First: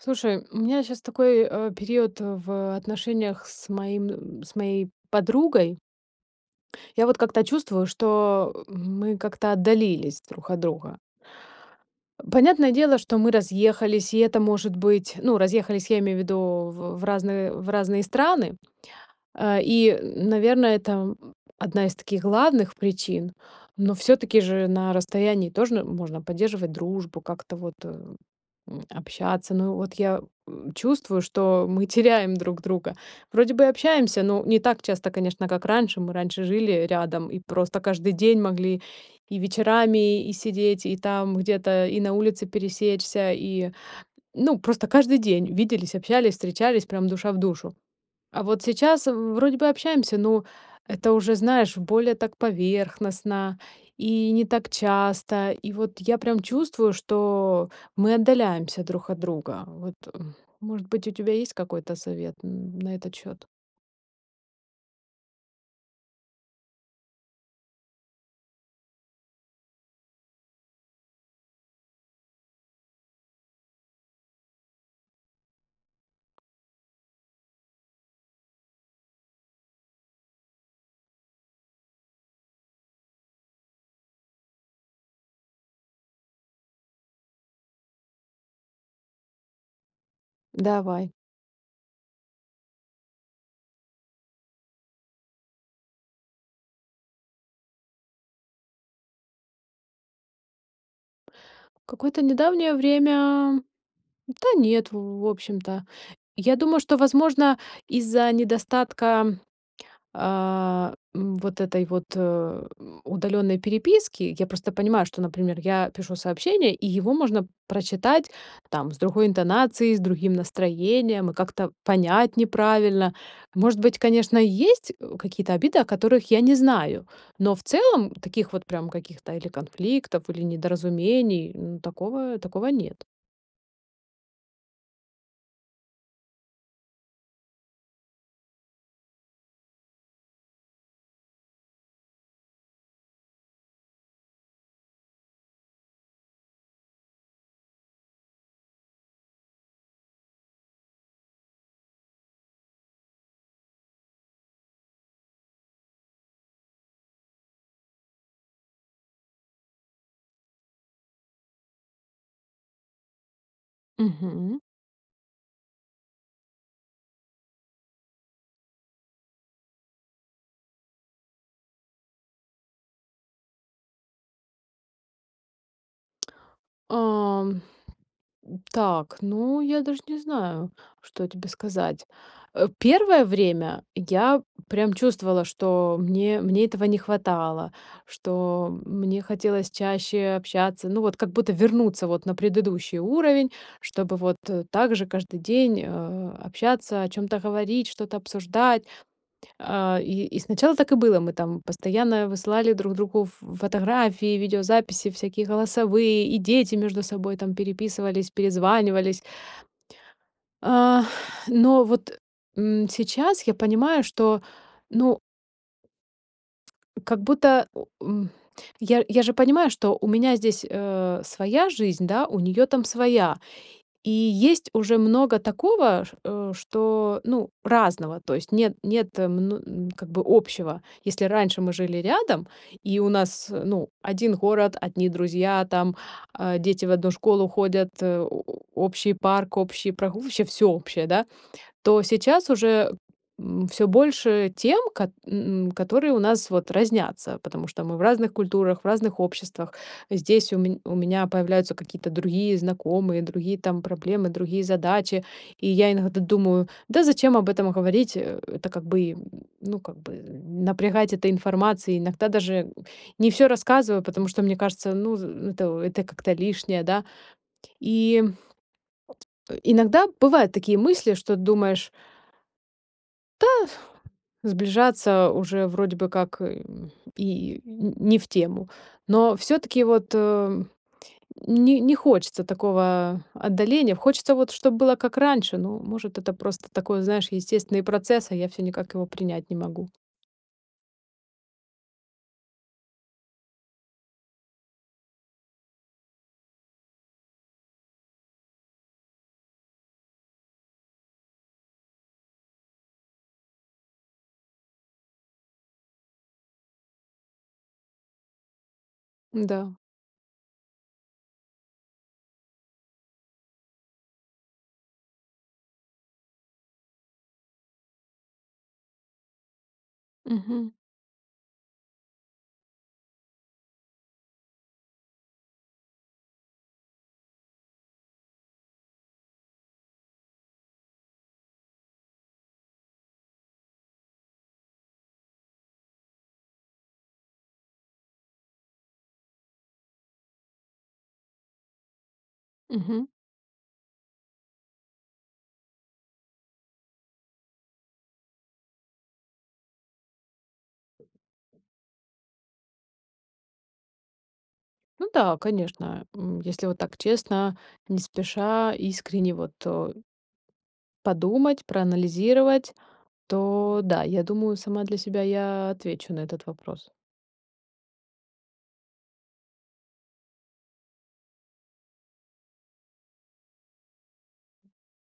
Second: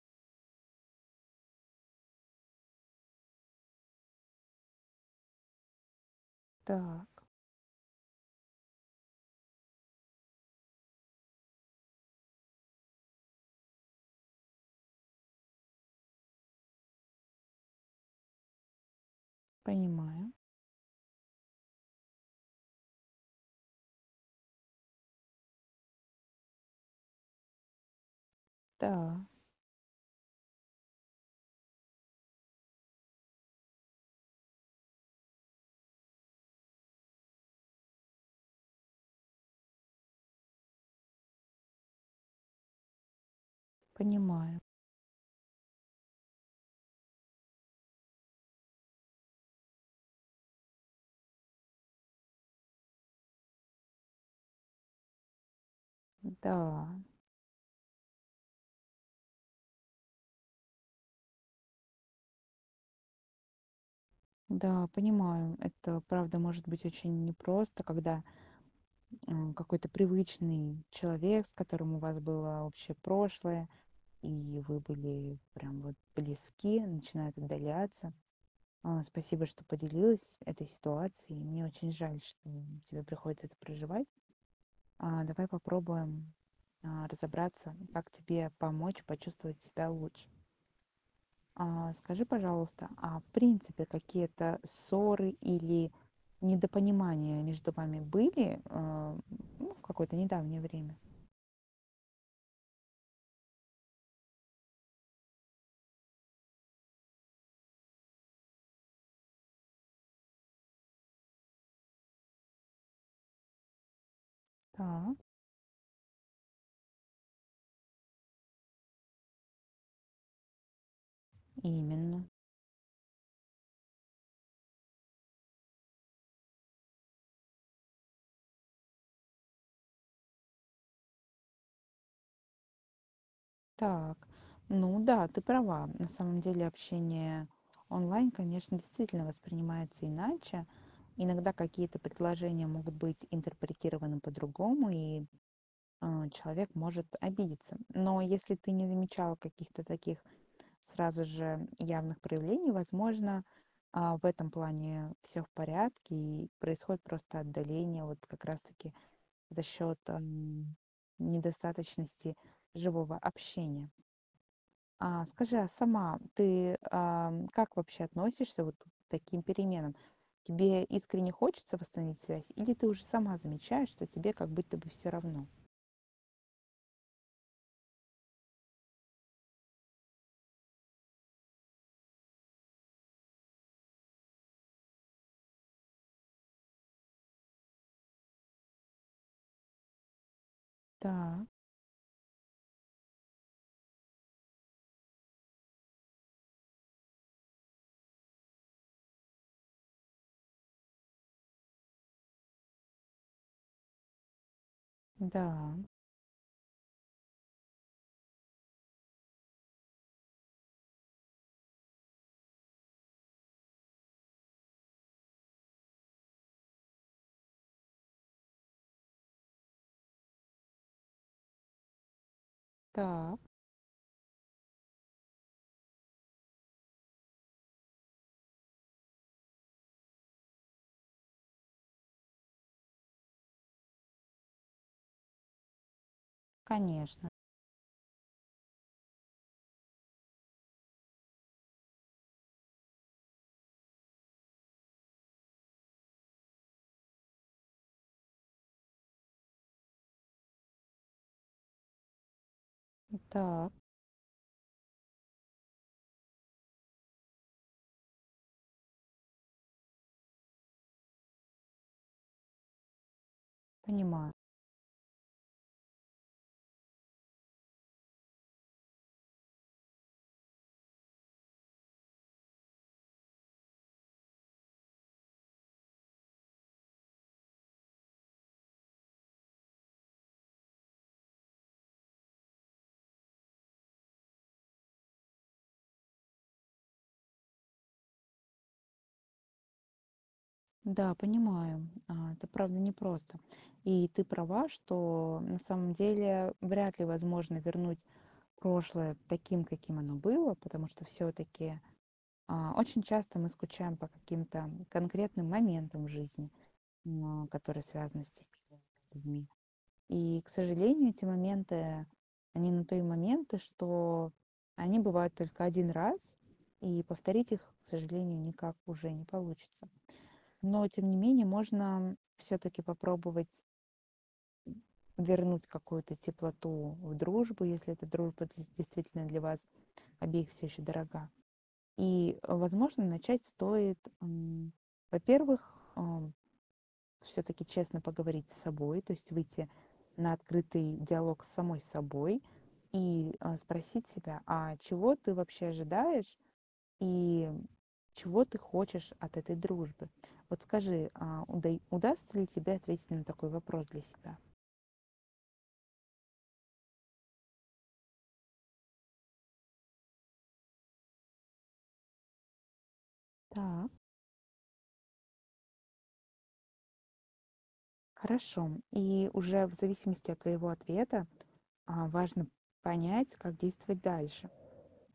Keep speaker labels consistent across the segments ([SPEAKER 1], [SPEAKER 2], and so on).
[SPEAKER 1] Слушай, у меня сейчас такой, э, период в отношениях с моим м, с моей подругой. Я вот
[SPEAKER 2] Так.
[SPEAKER 1] как-то чувствую, что, э, мы как-то отдалились друг от друга. Э, понятное дело, что мы разъехались, и это может быть. Ну, разъехались, я имею в виду, в в в разные в разные страны, э, и, э,
[SPEAKER 2] Понимаю.
[SPEAKER 1] наверное, там, м, 1 из таких главных причин, но всё-таки же на расстоянии тоже можно поддерживать дружбу, как-то вот, э, м,
[SPEAKER 2] Та.
[SPEAKER 1] общаться. Ну вот я, э, чувствую, что мы теряем друг друга. Вроде бы общаемся, но не так часто, конечно, как раньше. Мы раньше жили, э, рядом и просто каждый день могли и вечерами, и сидеть, и там где-то и на улице пересечься, и ну
[SPEAKER 2] Понимаю.
[SPEAKER 1] просто каждый день виделись, общались, встречались, прям душа в душу. А вот сейчас в вроде бы общаемся, но это уже, знаешь, более так поверхностно и не так часто. И вот я прям
[SPEAKER 2] Н-да.
[SPEAKER 1] чувствую, что мы отдаляемся друг от друга. Вот может быть у тебя есть какой-то совет н н на этот счёт?
[SPEAKER 2] Да, понимаю. Это правда может быть очень непросто, когда, м, а, какой-то привычный человек, с которым у вас было общее прошлое, и вы были прям вот близки, начинает отдаляться. А, спасибо, что поделилась этой ситуацией. Мне очень жаль, что тебе приходится это проживать. А, давай попробуем, а, разобраться, как тебе помочь почувствовать себя лучше.
[SPEAKER 1] Давай.
[SPEAKER 2] А, скажи, пожалуйста, а в принципе какие-то ссоры или недопонимания между вами были, э, ну, в какое-то недавнее время?
[SPEAKER 1] Какое-то недавнее время Да нет, в в общем-то. Я думаю, что, возможно, из-за недостатка, а, м, вот этой вот, э, удалённой переписки. Я просто понимаю,
[SPEAKER 2] Так.
[SPEAKER 1] что, например, я пишу сообщение, и его можно прочитать, там, с другой интонацией, с другим настроением и как-то
[SPEAKER 2] Именно.
[SPEAKER 1] понять неправильно. Может быть, конечно, есть, э, какие-то обиды, о которых я не знаю, но в целом таких вот прям каких-то или конфликтов, или недоразумений, ну, такого, такого нет.
[SPEAKER 2] Так. Ну да, ты права. На самом деле общение онлайн, конечно, действительно воспринимается иначе. Иногда какие-то предложения могут быть интерпретированы по-другому, и, э, человек может обидеться. Но если ты не замечала каких-то таких сразу же явных проявлений, возможно, а, в этом плане всё в порядке, и происходит просто отдаление вот как раз таки за счёт, м, недостаточности живого общения.
[SPEAKER 1] Мгм.
[SPEAKER 2] А скажи, а сама ты, ам, как вообще относишься вот к таким переменам? Тебе искренне хочется восстановить связь или ты уже сама замечаешь, что тебе как будто бы всё равно?
[SPEAKER 1] Ам. М. Так, ну я даже не знаю, что тебе сказать. Э, 1 время я прям чувствовала, что мне, мне этого не хватало, что мне хотелось чаще общаться, ну вот как
[SPEAKER 2] Так.
[SPEAKER 1] будто вернуться вот на предыдущий уровень, чтобы вот, э, так же каждый день, э, общаться, о чём-то говорить, что-то обсуждать. А, и и сначала так и было. Мы там постоянно высылали друг другу ф фотографии, видеозаписи, всякие
[SPEAKER 2] Да.
[SPEAKER 1] голосовые, и дети между собой, там, переписывались, перезванивались. А, но, вот, м, сейчас я понимаю, что, ну как будто, э, у м, я я же понимаю, что у меня здесь, э, своя жизнь, да, у неё там своя.
[SPEAKER 2] Так.
[SPEAKER 1] И есть уже много такого, ш э, что ну, разного, то есть нет нет мн м, как бы общего. Если раньше мы жили рядом и у нас, э, ну, один город, одни друзья там, э, дети в одну
[SPEAKER 2] Конечно.
[SPEAKER 1] школу ходят, э, о о общий парк, общий прогу вообще всё общее, да? То сейчас уже, м, всё больше тем, кат м, которые у нас вот разнятся, потому что мы в разных культурах, в разных обществах. Здесь у ме у меня появляются какие-то другие
[SPEAKER 2] М,
[SPEAKER 1] знакомые, другие
[SPEAKER 2] так.
[SPEAKER 1] там проблемы, другие задачи. И я иногда думаю: "Да зачем об этом говорить?" Э, это как бы, м, ну, как бы, напрягать этой информацией. Иногда даже не всё рассказываю, потому
[SPEAKER 2] Понимаю.
[SPEAKER 1] что мне кажется, ну з это это как-то лишнее, да, и Э, иногда бывают такие мысли, что думаешь: да, сближаться уже вроде бы как, э, и не не в тему, но всё-таки вот, э, не не хочется такого отдаления. Хочется вот, чтоб было как раньше. Ну, может, это просто такой, знаешь, естественный процесс, а я всё никак его принять не могу.
[SPEAKER 2] Да, понимаю, а, это правда непросто. И ты права, что на самом деле вряд ли возможно вернуть прошлое таким, каким оно было, потому что всё-таки, а, очень часто мы скучаем по каким-то конкретным моментам жизни, м, а, которые связаны с теми этими людьми.
[SPEAKER 1] Н-да.
[SPEAKER 2] И, к сожалению, эти моменты- они на то и моменты, что они бывают только 1 раз, и повторить их, к сожалению, никак уже не получится.
[SPEAKER 1] Мгм.
[SPEAKER 2] Но, тем не менее, можно всё-таки попробовать Вернуть какую-то теплоту в дружбу, если эта дружба де действительно для вас обеих всё еще дорога. И, возможно, начать стоит м, во-первых, э, всё-таки честно поговорить с собой, то есть выйти на открытый диалог с самой собой.
[SPEAKER 1] Мгм.
[SPEAKER 2] И, э, спросить себя: а чего ты вообще ожидаешь, и чего ты хочешь от этой дружбы? Вот скажи, а удай удастся ли тебе ответить на такой вопрос для себя?
[SPEAKER 1] Ну да, конечно. Эм, если вот так честно, не спеша, искренне вот о подумать, проанализировать. То
[SPEAKER 2] Так.
[SPEAKER 1] да, я думаю, сама для себя я отвечу на этот вопрос.
[SPEAKER 2] Хорошо. И уже в зависимости от твоего ответа, э, важно понять, как действовать дальше.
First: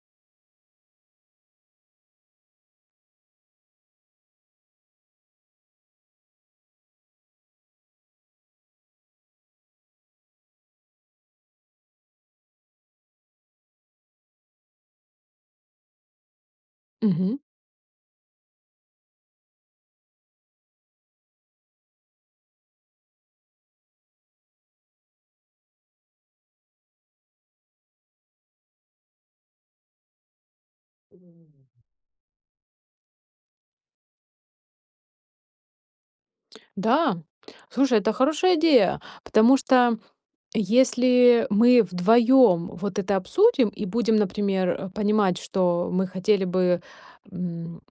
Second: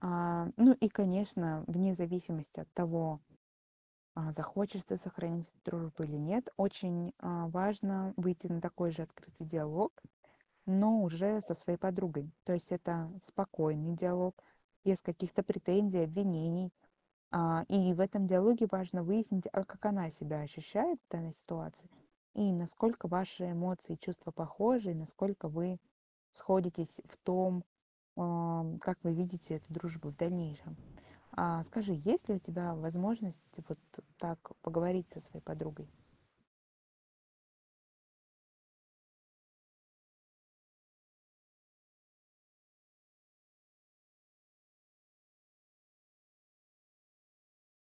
[SPEAKER 2] Э, ну и конечно, вне зависимости от того, э, захочется сохранить дружбу или нет, очень, э, важно выйти на такой же открытый диалог, но уже со своей подругой. То есть это спокойный диалог без каких-то претензий, обвинений.
[SPEAKER 1] Мгм.
[SPEAKER 2] Э, и в этом диалоге важно выяснить, а как она себя ощущает в данной ситуации. И насколько ваши эмоции и чувства похожи, и насколько вы сходитесь в том, э, как вы видите эту дружбу в дальнейшем? Э,
[SPEAKER 1] [unintelligible]
[SPEAKER 2] скажи, есть ли у тебя возможность вот так поговорить со своей подругой?
[SPEAKER 1] Да, слушай, это хорошая идея! Потому что если мы вдвоём вот это обсудим и будем, например, э, понимать, что мы хотели бы, м,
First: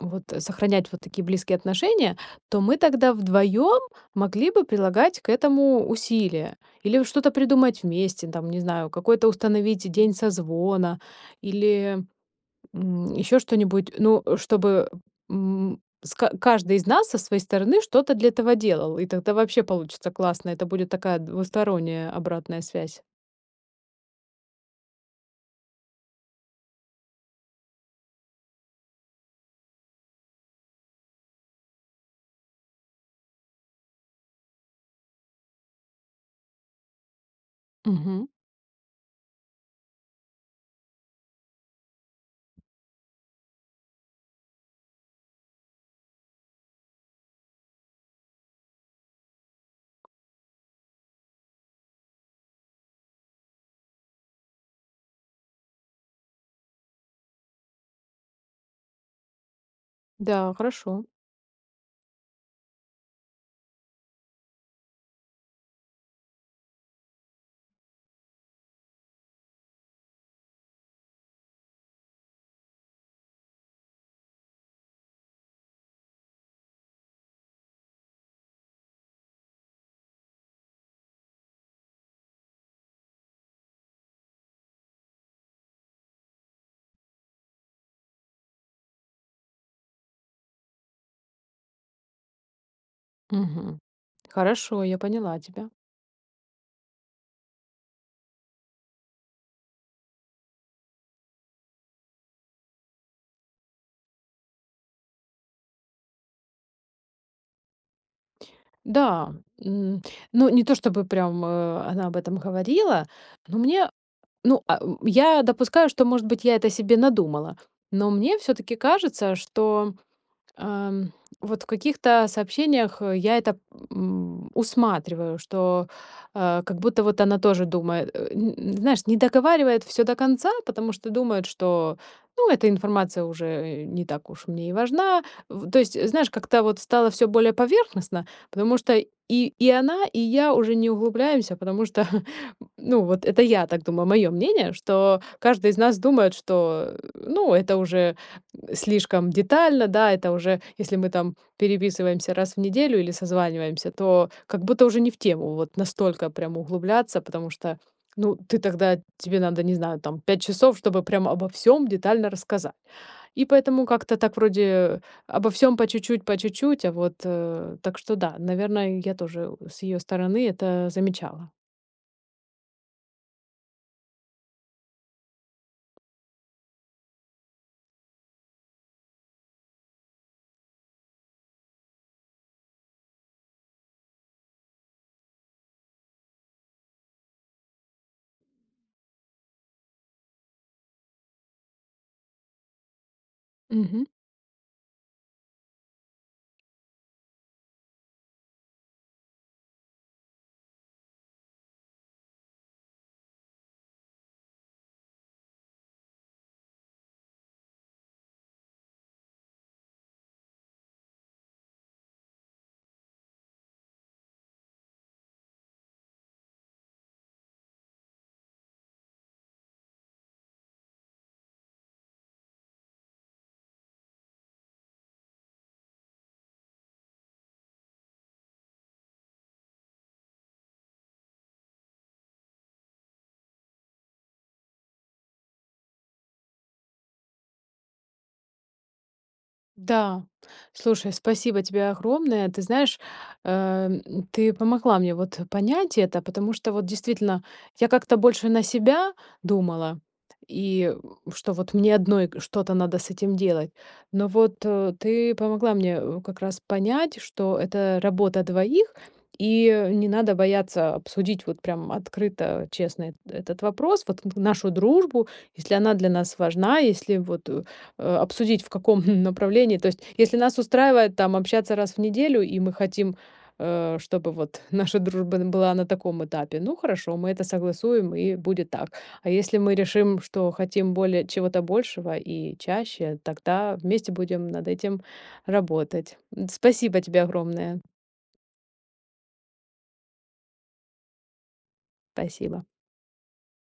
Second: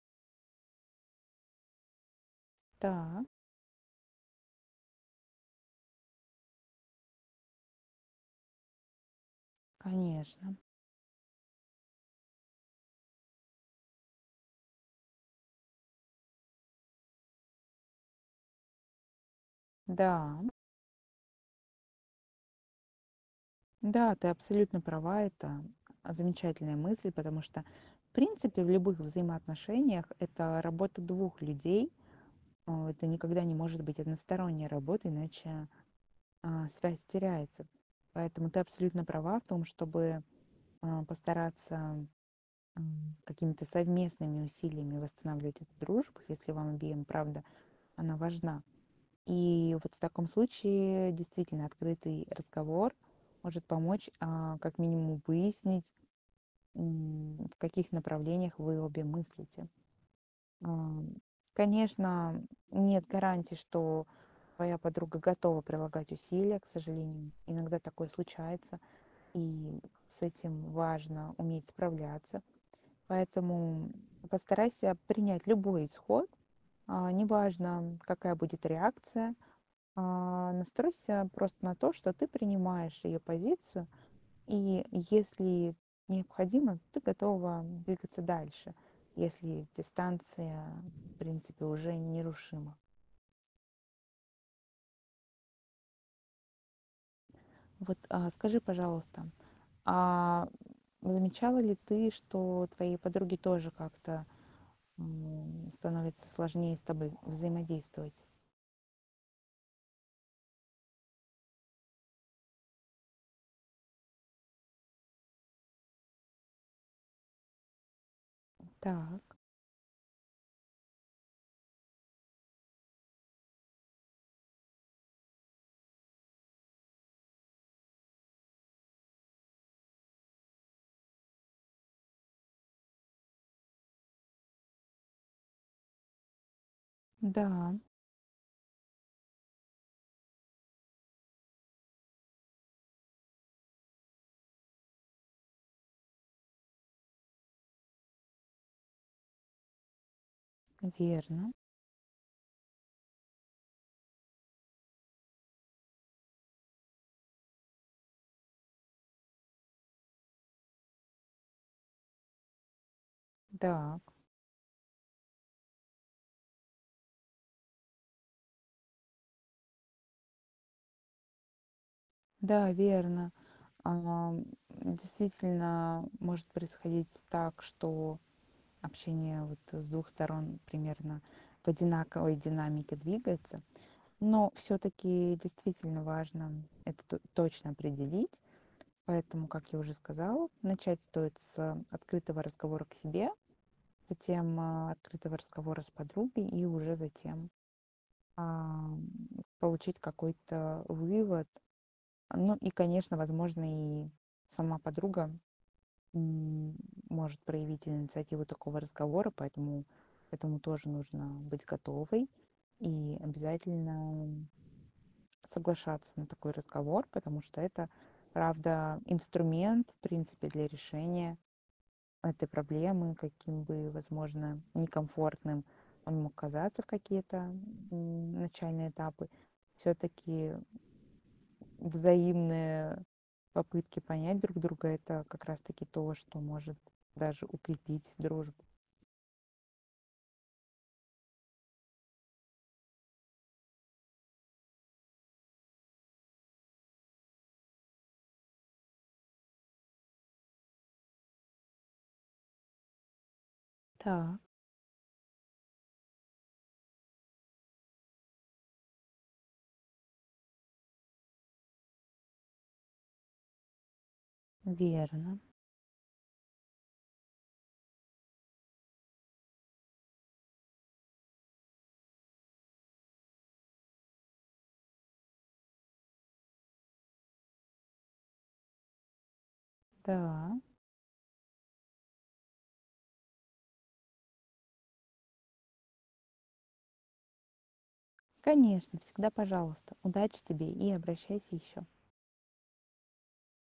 [SPEAKER 1] вот сохранять вот такие близкие отношения. То мы тогда
[SPEAKER 2] Та.
[SPEAKER 1] вдвоём могли бы прилагать к этому усилия или вот что-то придумать вместе там, не знаю, какой-то установить день
[SPEAKER 2] Конечно.
[SPEAKER 1] созвона или, м, ещё что-нибудь. Ну, чтобы, м, с ка каждый из нас со своей стороны что-то для этого делал. И тогда вообще получится
[SPEAKER 2] Да.
[SPEAKER 1] классно. Это будет такая двусторонняя обратная связь.
[SPEAKER 2] Да, ты абсолютно права. Это замечательная мысль, потому что в принципе в любых взаимоотношениях- это работа 2 людей. Э, это никогда не может быть односторонняя работа, иначе, э, связь теряется.
[SPEAKER 1] Мгм.
[SPEAKER 2] Поэтому ты абсолютно права в том, чтобы, э, постараться, м, какими-то совместными усилиями восстанавливать эту дружбу, если вам обеим, правда, она важна. И вот в таком случае действительно открытый разговор может помочь, э, как минимум выяснить, м, в каких направлениях вы обе мыслите.
[SPEAKER 1] Да,
[SPEAKER 2] Э,
[SPEAKER 1] хорошо.
[SPEAKER 2] конечно, нет гарантии, что твоя подруга готова прилагать усилия. К сожалению, иногда такое случается. И с этим важно уметь справляться. Поэтому постарайся принять любой исход. Э, неважно, какая будет реакция. Э, настройся просто на то, что ты принимаешь её позицию. И если необходимо, ты готова двигаться дальше, если дистанция, в принципе, уже нерушима.
[SPEAKER 1] Мгм. Хорошо, я поняла тебя.
[SPEAKER 2] Вот, э, скажи, пожалуйста, а замечала ли ты, что твоей подруге тоже как-то, м, становится сложнее с тобой взаимодействовать?
[SPEAKER 1] Да, м, ну, не то чтобы прям, о, она об этом говорила. Ну мне ну, а о я допускаю, что, может быть, я это себе надумала. Но, мне всё-таки
[SPEAKER 2] Так.
[SPEAKER 1] кажется, что, эм, вот в каких-то сообщениях я это, м, усматриваю. Что, э, как будто вот она тоже думает, э, н н знаешь, не договаривает всё до конца, потому что думает, что: ну, эта информация уже, э, не так уж мне и важна. В то есть, знаешь, как-то вот стало всё более
[SPEAKER 2] Да.
[SPEAKER 1] поверхностно. Потому что и и она, и я уже не углубляемся. Потому что ну, вот это я так думаю. Моё мнение, что каждый из нас думает что, э, ну это уже слишком детально, да. Это уже если мы там
[SPEAKER 2] Верно.
[SPEAKER 1] переписываемся раз в неделю или созваниваемся, то как будто уже не в тему. Вот настолько прям углубляться, потому что, ну, ты тогда тебе надо, не знаю, там 5 часов, чтобы прям обо всём детально рассказать. И поэтому
[SPEAKER 2] Так.
[SPEAKER 1] как-то так вроде обо всём по чуть-чуть, по чуть-чуть. А вот, э, так что, да, наверное, я тоже с её стороны это замечала.
[SPEAKER 2] Да, верно. Э, м, действительно может происходить так, что общение вот, с 2 сторон примерно в одинаковой динамике двигается. Но всё-таки, действительно важно это т точно определить. Поэтому, как я уже сказала, начать стоит с открытого разговора к себе,
[SPEAKER 1] Мгм.
[SPEAKER 2] затем, э, открытого разговора с подругой и уже затем, ам, получить какой-то вывод. Ну и, конечно, возможно, и сама подруга, м, может проявить инициативу такого разговора. Поэтому к этому тоже нужно быть готовой и обязательно соглашаться на такой разговор. Потому что это правда инструмент в принципе для решения этой проблемы, каким бы возможно некомфортным он мог казаться в какие-то, м, начальные этапы. Всё-таки, взаимные попытки понять друг друга- это как раз-таки то, что может даже укрепить дружбу.
[SPEAKER 1] Да, слушай, спасибо тебе огромное. Ты знаешь, эм, ты помогла мне вот понять это. Потому что, вот действительно, я как-то больше на себя думала. И что вот мне одной что-то надо с этим делать. Но
[SPEAKER 2] Та.
[SPEAKER 1] вот ты помогла мне, э, как раз понять, что это работа двоих. И не надо бояться обсудить вот прям открыто, честно это этот вопрос. Вот н нашу дружбу,
[SPEAKER 2] Верно.
[SPEAKER 1] если она для нас важна, если вот, э, э, обсудить, в каком направлении То есть, если нас устраивает там общаться раз в неделю, и мы хотим, э, чтобы вот наша дружба н была на таком этапе. Ну, хорошо, мы это согласуем и будет так. А если мы решим, что
[SPEAKER 2] Да.
[SPEAKER 1] хотим более чего-то большего и чаще, тогда вместе будем над этим работать. М, спасибо тебе огромное.
[SPEAKER 2] Конечно, всегда пожалуйста! Удачи тебе и обращайся еще.
[SPEAKER 1] Спасибо.